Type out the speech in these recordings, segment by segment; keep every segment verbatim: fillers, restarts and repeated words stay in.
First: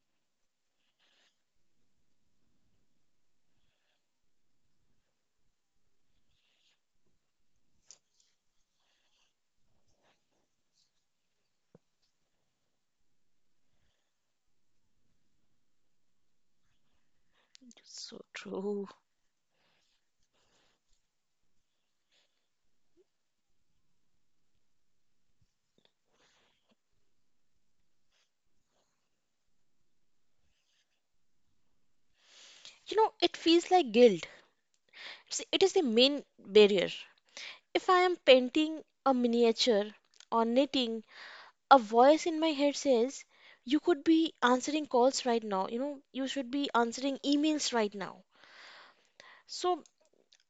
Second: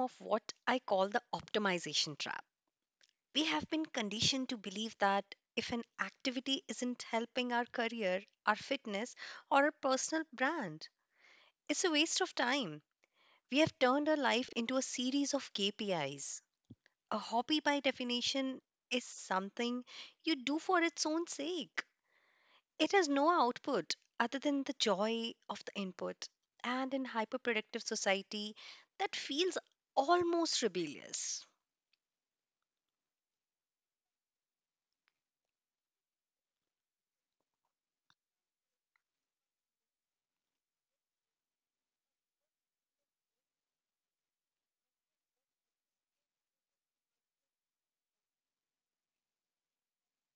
of what I call the optimization trap. We have been conditioned to believe that if an activity isn't helping our career, our fitness, or our personal brand, it's a waste of time. We have turned our life into a series of K P Is. A hobby, by So definition, true. is something you do for its own sake. It has no output other than the joy of the input. And in hyperproductive society, that feels almost rebellious. You know, it feels like guilt. It's- It is the main barrier. If I am painting a miniature or knitting, a voice in my head says, you could be answering calls right now, you know, you should be answering emails right now. So,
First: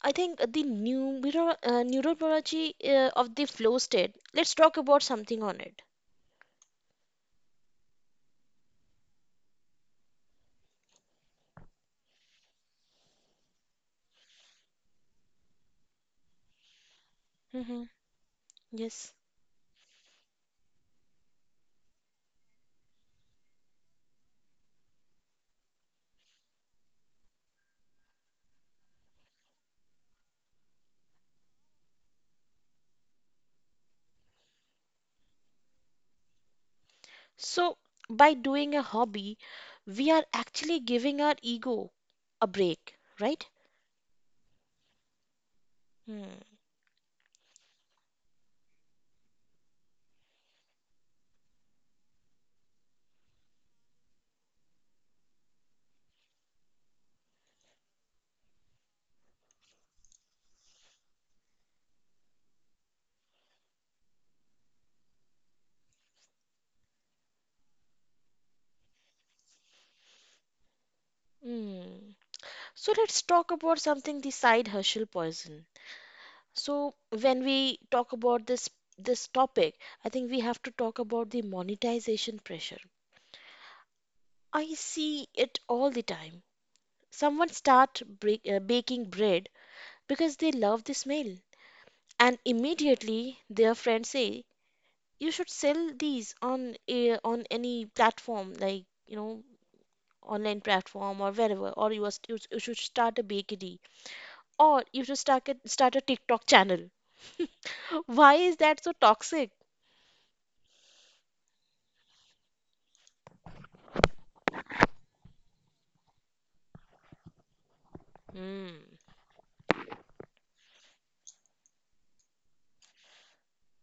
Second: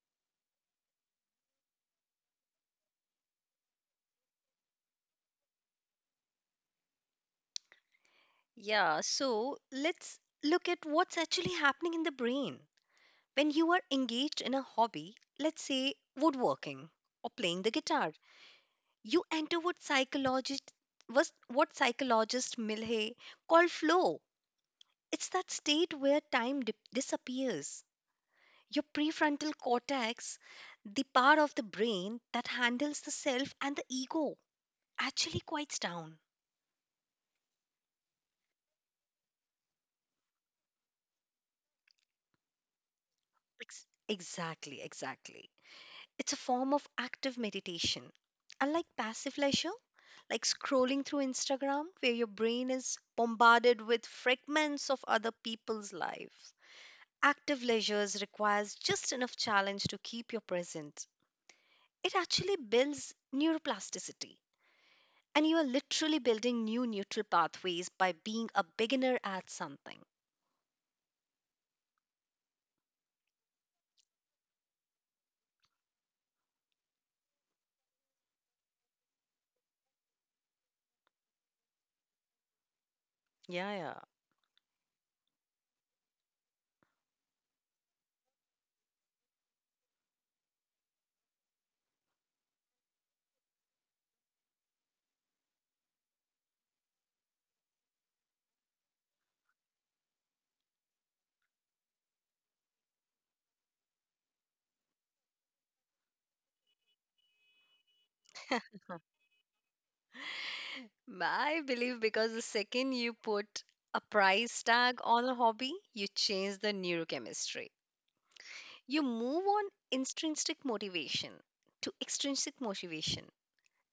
I think the neuro, uh, neurobiology uh, of the flow state, let's talk about something on it. Yeah, so let's look at what's actually happening in the brain. When you are engaged in a hobby, let's say woodworking or playing the Hmm. guitar, Yes. you enter what psychologist was what psychologist Milhay called flow. It's that state where time dip disappears. Your prefrontal cortex, the part of the brain that handles the self and the ego, actually quiets down. So, by doing a hobby, we are actually giving our ego a break, right? Ex- exactly, exactly. Hmm. It's a form of active meditation. Unlike passive leisure, like scrolling through Instagram, where your brain is bombarded with fragments of other people's lives, active leisures requires just enough challenge to keep you present. It actually builds neuroplasticity. And you are literally building new neutral pathways by being a beginner at something. Hmm. So let's talk about something, the side hustle poison. So when we talk about this this topic, I think we have to talk about the monetization pressure. Yeah, yeah. I see it all the time. Someone start break, uh, baking bread because they love the smell, and immediately their friends say, you should sell these on a, on any platform, like, you know, online platform or wherever, or you, are, you, you should start a bakery, or you should start a, start a TikTok channel. Why is that so toxic? I believe because the second you put a price tag on a hobby, you change the neurochemistry. Hmm. You move on intrinsic motivation to extrinsic motivation.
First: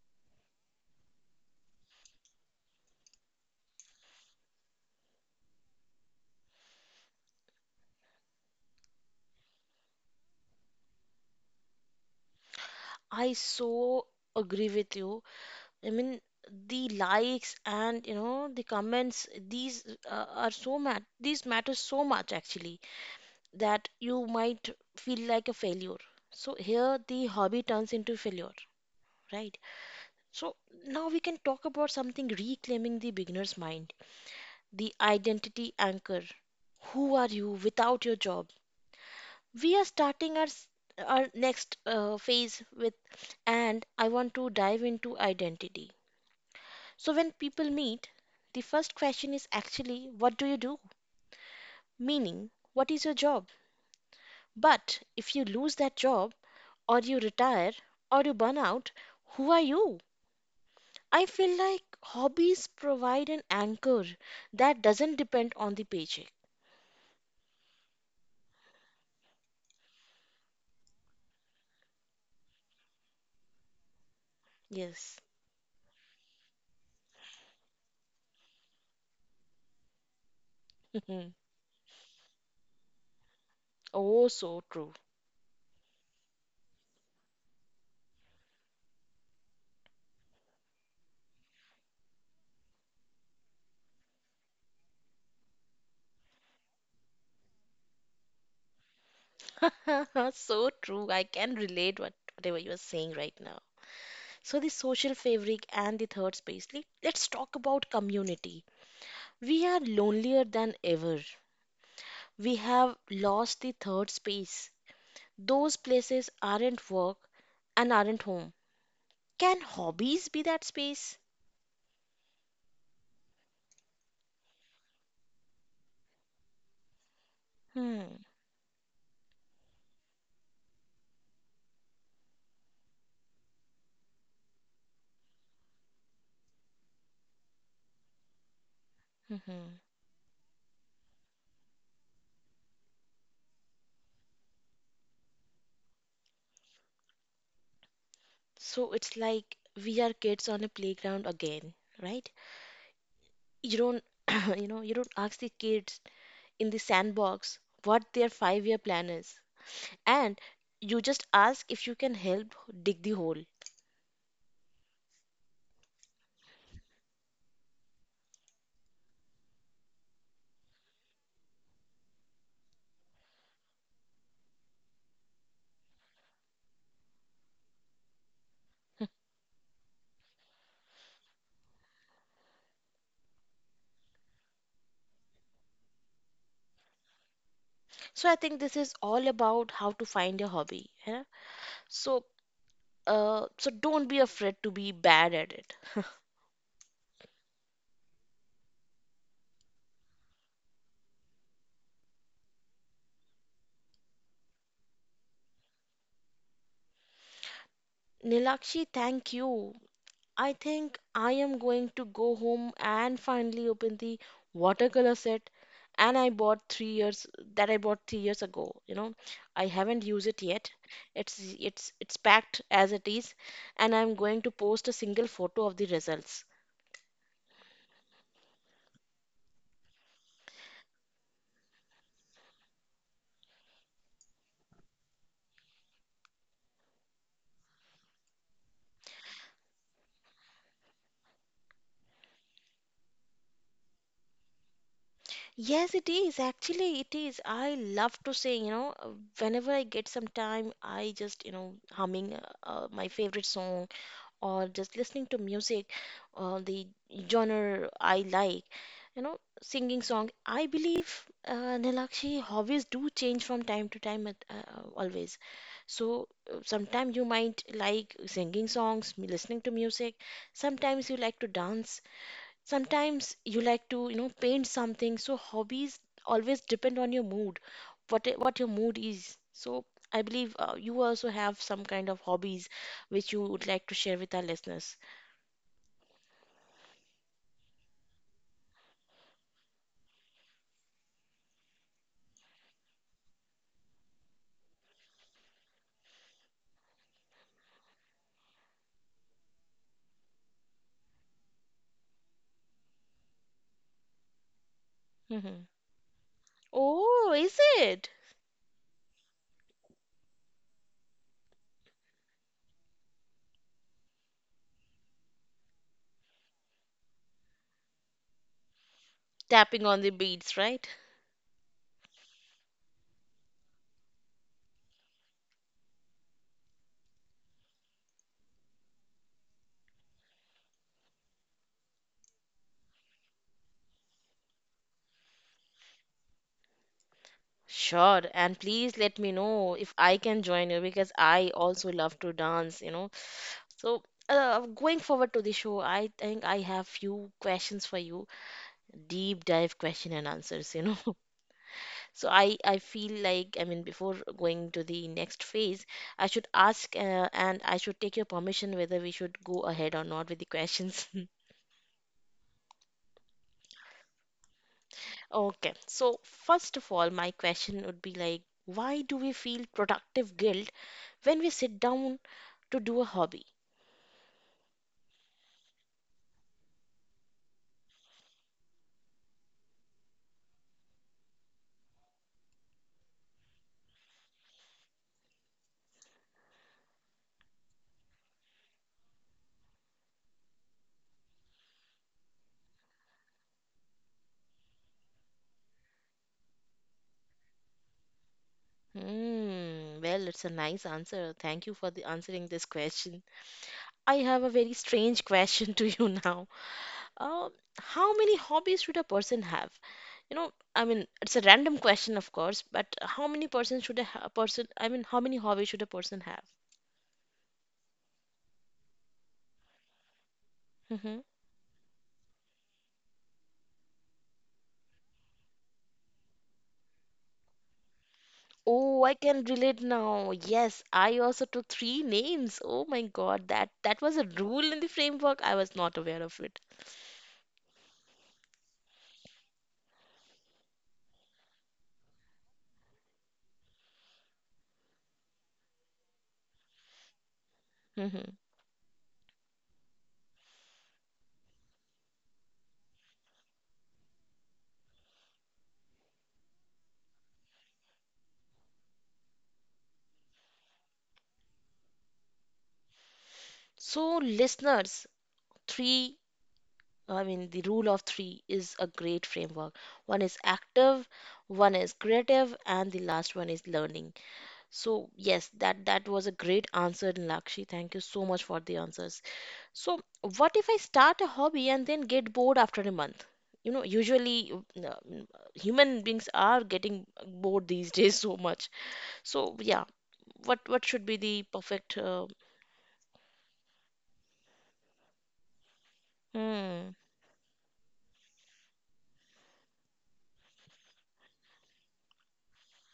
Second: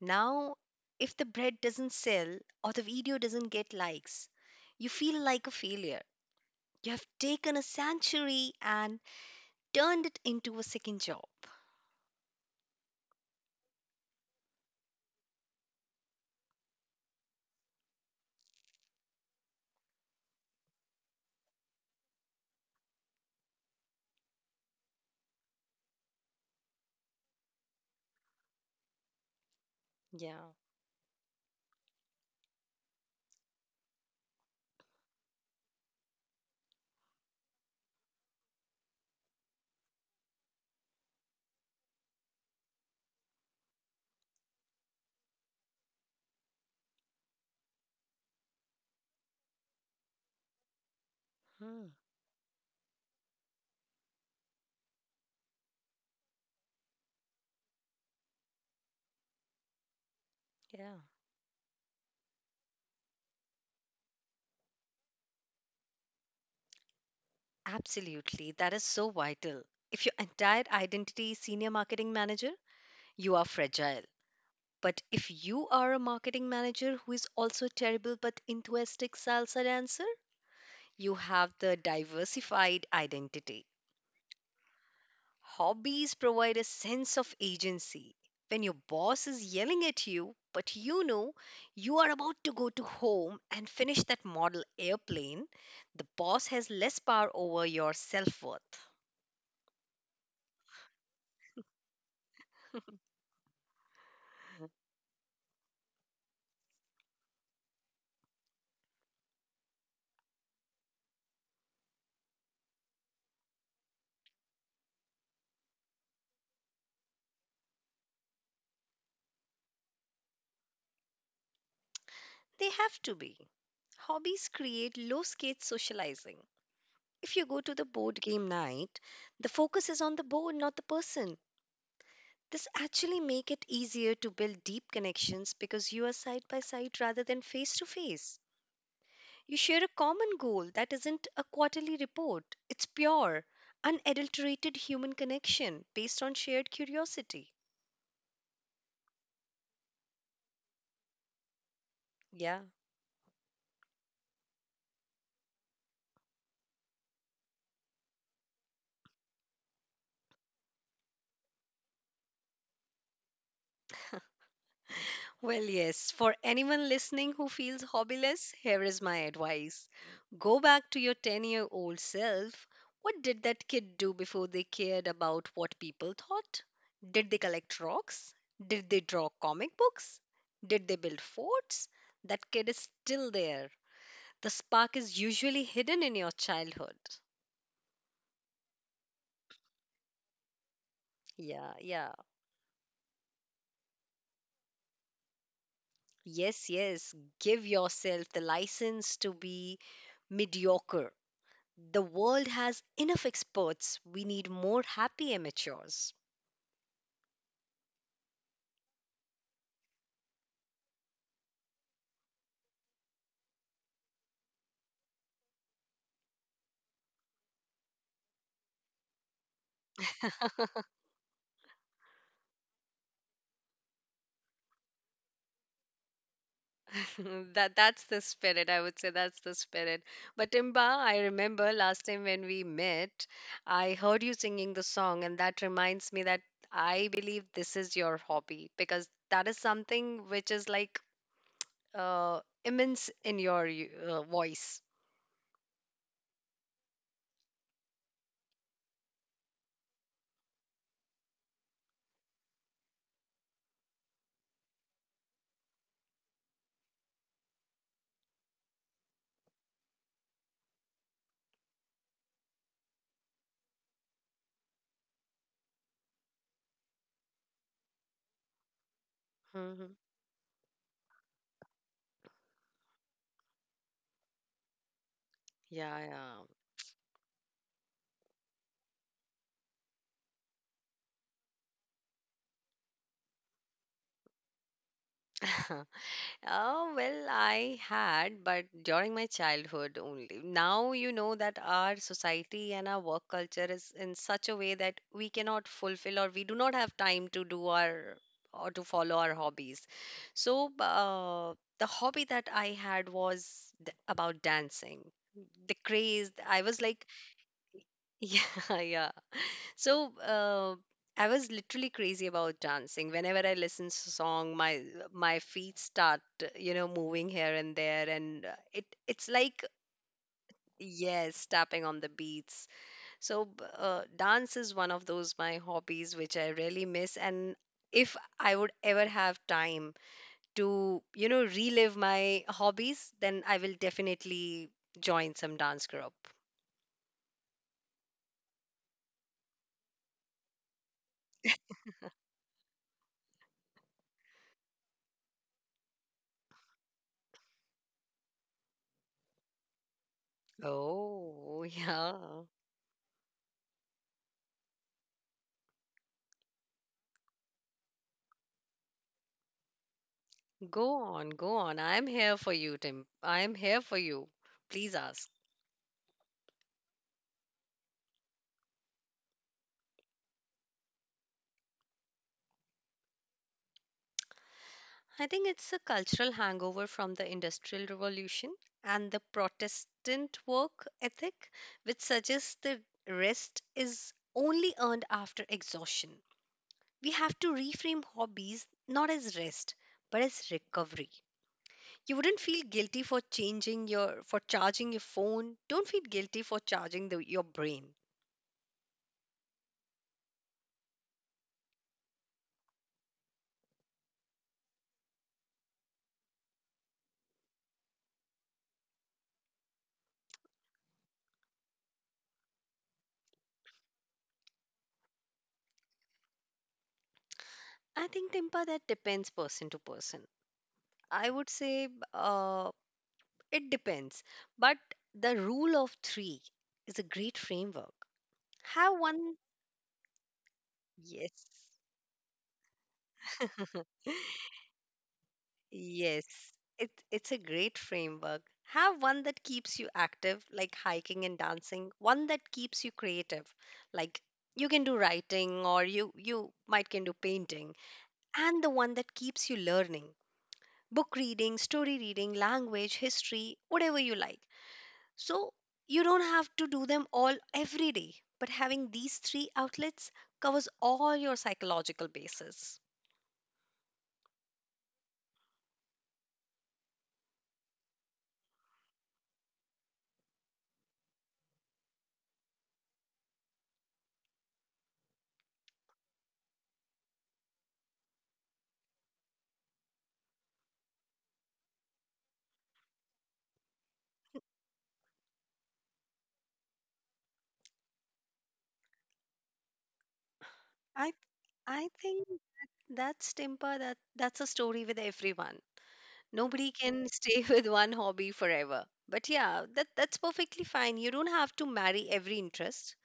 Now, if the bread doesn't sell or the video doesn't get likes, you feel like a failure. You have taken a sanctuary and turned it into a second job. I so agree with you. I mean, the likes and, you know, the comments, these uh, are so mat these matter so much actually that you might feel like a failure. So here the hobby turns into failure, right? So Yeah. now we can talk about something, reclaiming the beginner's mind, the identity anchor. Who are you without your job? We are starting our s- our next uh, phase with, and I want to dive into identity. So, when people meet, the first question is actually, what do you do? Meaning, what is your job? But if you lose that job, or you retire, or you burn out, who are you? Yeah, I feel like hobbies provide an anchor that doesn't depend on the paycheck. absolutely. That is so vital. If your entire identity is senior marketing manager, you are fragile. But Yes. if you are a marketing manager who is also terrible but enthusiastic salsa dancer, you have the diversified identity. Oh, so true. Hobbies provide a sense of agency. When your boss is yelling at you, but you know you are about to go to home and finish that model airplane, the boss has less power over your self worth. So true. I can relate what whatever you are saying right now. So the social fabric and the third space. Let- Let's talk about community. We are lonelier than ever. We have lost the third space. Those places aren't work and aren't home. Can hobbies be that space? They have to be. Hobbies create low scale socializing. If you go to the board Hmm. game night, the focus is on the board, not the person. This actually make it easier to build deep connections because you are side by side rather than face to face. You Hmm. share a common goal that isn't a quarterly report. It's pure, unadulterated human connection based on shared curiosity. So it's like we are kids on a playground again, right? Yeah. You don't, you know, you don't ask the kids in the sandbox what their five-year plan is, and you just ask if you can help dig the hole. Well, yes, for anyone listening who feels hobbyless, here is my advice. Go back to your ten year old self. What did that kid do before they cared about what people thought? Did they collect rocks? Did they draw comic books? Did they build forts? That kid is still there. The spark is usually hidden in your childhood. So I think this is all about how to find your hobby. Yeah? Yeah, yeah. So, Uh, so don't be afraid to be bad at it. Yes, yes. Give yourself the license to be mediocre. The world has enough experts. We need more happy amateurs. Nilakshi, thank you. I think I am going to go home and finally open the watercolor set and I bought three years that I bought three years ago. You know, I haven't used it yet. It's it's it's packed as it is, and I'm going to post a single photo of the results. that that's the spirit, I would say, that's the spirit. But Timba, I remember last time when we met, I heard you singing the song, and that reminds me that I believe this is your hobby because that is something which is like uh, immense in your y- uh, voice. Yes, it is. Actually, it is. I love to sing, you know, whenever I get some time, I just, you know, humming uh, uh, my favorite song or just listening to music or the genre I like. You know, singing song. I believe, uh, Nilakshi, hobbies do change from time to time, at- uh, uh, always. So sometimes you might like singing songs, m- listening to Hmm. music. Sometimes you like to dance, sometimes you like to, you know, paint something. So hobbies Yeah, always depend on your mood, what i- what your mood is. So I believe, uh, you also have some kind of hobbies which you would like to share with our listeners. yeah. Oh, well, I had, but during my childhood only. Now you know that our society and our work culture is in such a way that we cannot fulfill or we do not have time to do our or to follow our hobbies. So, b- uh, the hobby that I had was th- about dancing. Hmm. The craze, I was like, Oh, is it? yeah, yeah. So uh, I was literally crazy about dancing. Whenever I listen to song, my my feet start, you know, moving here and there, and uh, it it's like Tapping on the beads, right? yes, tapping on the beats. So b- uh, dance is one of those my hobbies which I really miss, and if I would ever have time to, you know, relive my hobbies, then I will definitely join some dance group. Sure, and please let me know if I can join you because I also love to dance, you know. So, uh, going forward to the show, I think I have few questions for you, deep dive question and answers, you know. Oh, yeah. So I, I feel like, I mean, before going to the next phase, I should ask, uh, and I should take your permission whether we should go ahead or not with the Go questions. on, go on. I'm here for you, Tim. I'm here for you. Please ask. Okay, so first of all, my question would be like, why do we feel productive guilt when we sit down to do a hobby? I think it's a cultural hangover from the Industrial Revolution and the Protestant work ethic, which suggests that rest is only earned after exhaustion. We have to reframe hobbies not as rest, but as recovery. You wouldn't feel guilty for changing your for charging your phone. Don't feel guilty for charging the, your brain. Hmm, well, it's a nice answer. Thank you for the answering this question. I have a very strange question to you now. Uh, how many hobbies should a person have? You know, I mean, it's a random question, of course, but how many person should a, ha- a person, I mean, how many hobbies should a person have? I think, Timpa, that depends person to person. Hmm. I would say uh, it depends, but the rule of three is a great framework. Have Oh, I one, can relate now. Yes, I also yes, took three names. Oh my God, that that was a rule in the framework. I was not aware of yes, it. it, it's a great framework. Have one that keeps you active, like hiking and dancing, one that keeps you creative, like you can do writing or you, you might can do painting, Hmm. and the one that keeps you learning. Book reading, story reading, language, history, whatever you like. So you don't have to do them all every day, but having these three outlets covers all your psychological bases. So, listeners, three, I mean, the rule of three is a great framework. One is active, one is creative, and the last one is learning. So yes, that that was a great answer, Lakshi. Thank you so much for the answers. So what if I start a hobby and then get bored after a month? You know, usually uh, mm, human beings are getting bored these days so much. So yeah, what what I should be the I perfect? think Uh, that's Timpa that that's a story with everyone. Nobody hmm. can stay with one hobby forever. But yeah, that that's perfectly fine. You don't have to marry every interest.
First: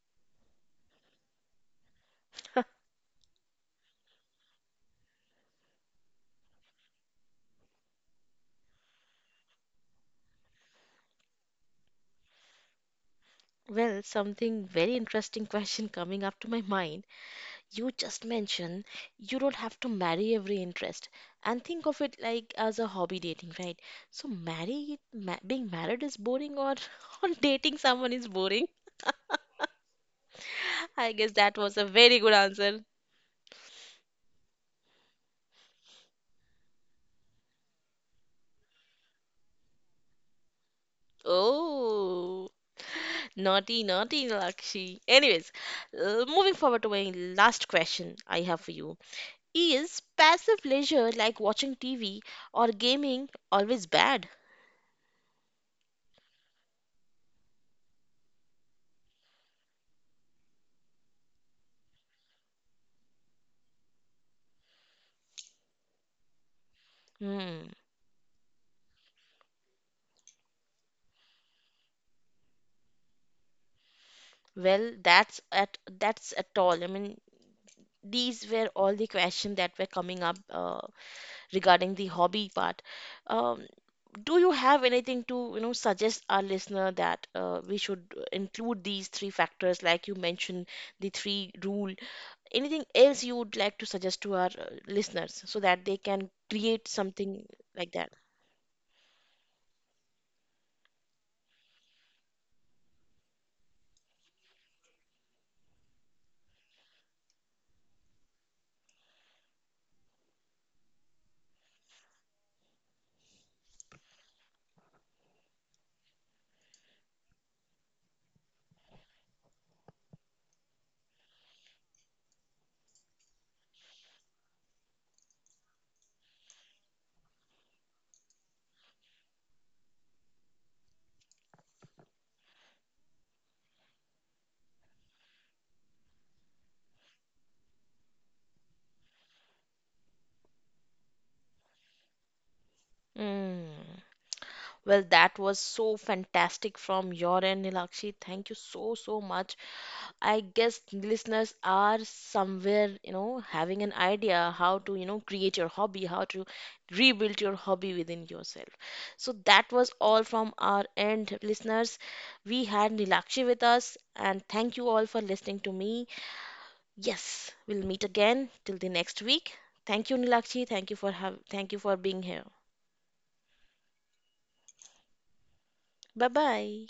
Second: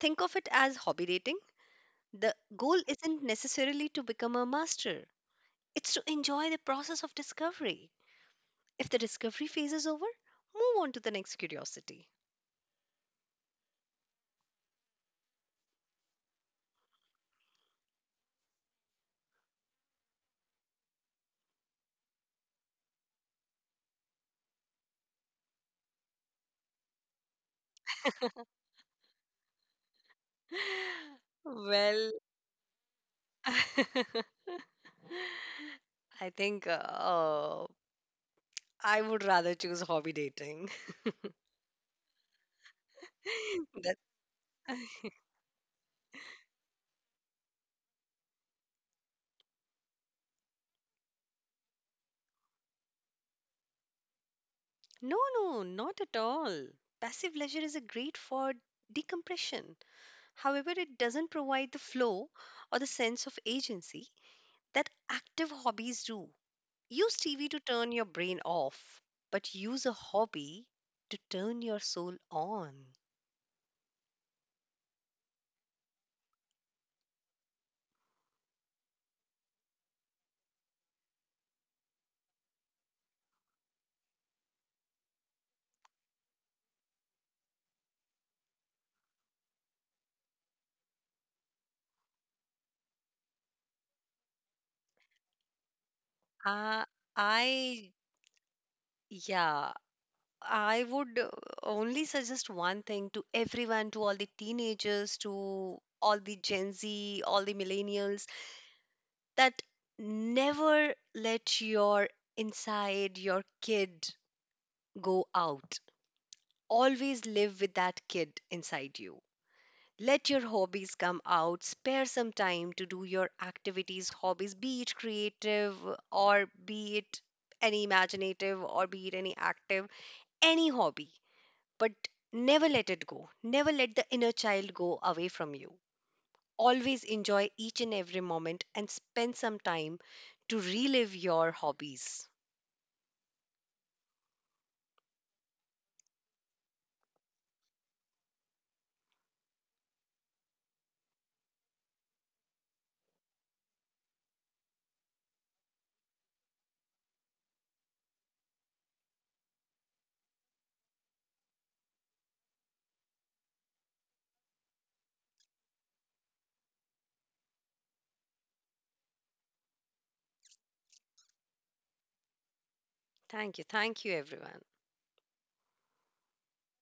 Think of it as hobby dating. The goal isn't necessarily to become a master. It's to enjoy the process of discovery. If the discovery phase is over, move on to the next curiosity. Well, something very interesting question coming up to my mind. You just mentioned you don't have to marry every interest and think of it like as a hobby dating, right? So marry ma- being married is boring or or dating someone is boring. I guess that was a Well, very good answer. I think uh, I would rather choose hobby dating. Oh, naughty, That naughty, Lakshi. Anyways, uh, moving forward to my last question I have for you. Is passive leisure like watching T V or gaming always bad? no, no, not at all. Passive leisure is a great for decompression. However, it doesn't provide the flow or the sense of agency that active hobbies do. Use T V to Hmm. turn your brain off, but use a hobby to turn your soul on. Well, that's at that's at all. I mean, these were all the questions that were coming up, uh, regarding the hobby part. Um, do you have anything to, you know, suggest our listener that, uh, we should include these three factors, like you mentioned, the three rule? Anything else you would like to suggest to our, uh, listeners so that they can Uh, create I, something like that? yeah, I would uh, only suggest one thing to everyone, to all the teenagers, to all the Gen Z, all the millennials, that never let your inside your kid go out. Always live with that kid inside you. Let your hobbies come out. Spare some time to do your activities, hobbies, be it creative or be it any imaginative or be it any active, any hobby, but never let it go. Never let the inner child go away from you. Always enjoy each and every moment and spend some time to relive your hobbies. Mm. Well, that was so fantastic from your end, Nilakshi. Thank you so, so much. I guess listeners are somewhere, you know, having an idea how to, you know, create your hobby, how to rebuild your hobby within yourself. So that was all from our end, listeners. We had Nilakshi with us, and thank you all for listening to me. Yes, we'll meet again till the next week. Thank you, Nilakshi. Thank you for have, thank you for being here. Thank you. Thank you, everyone. Bye bye.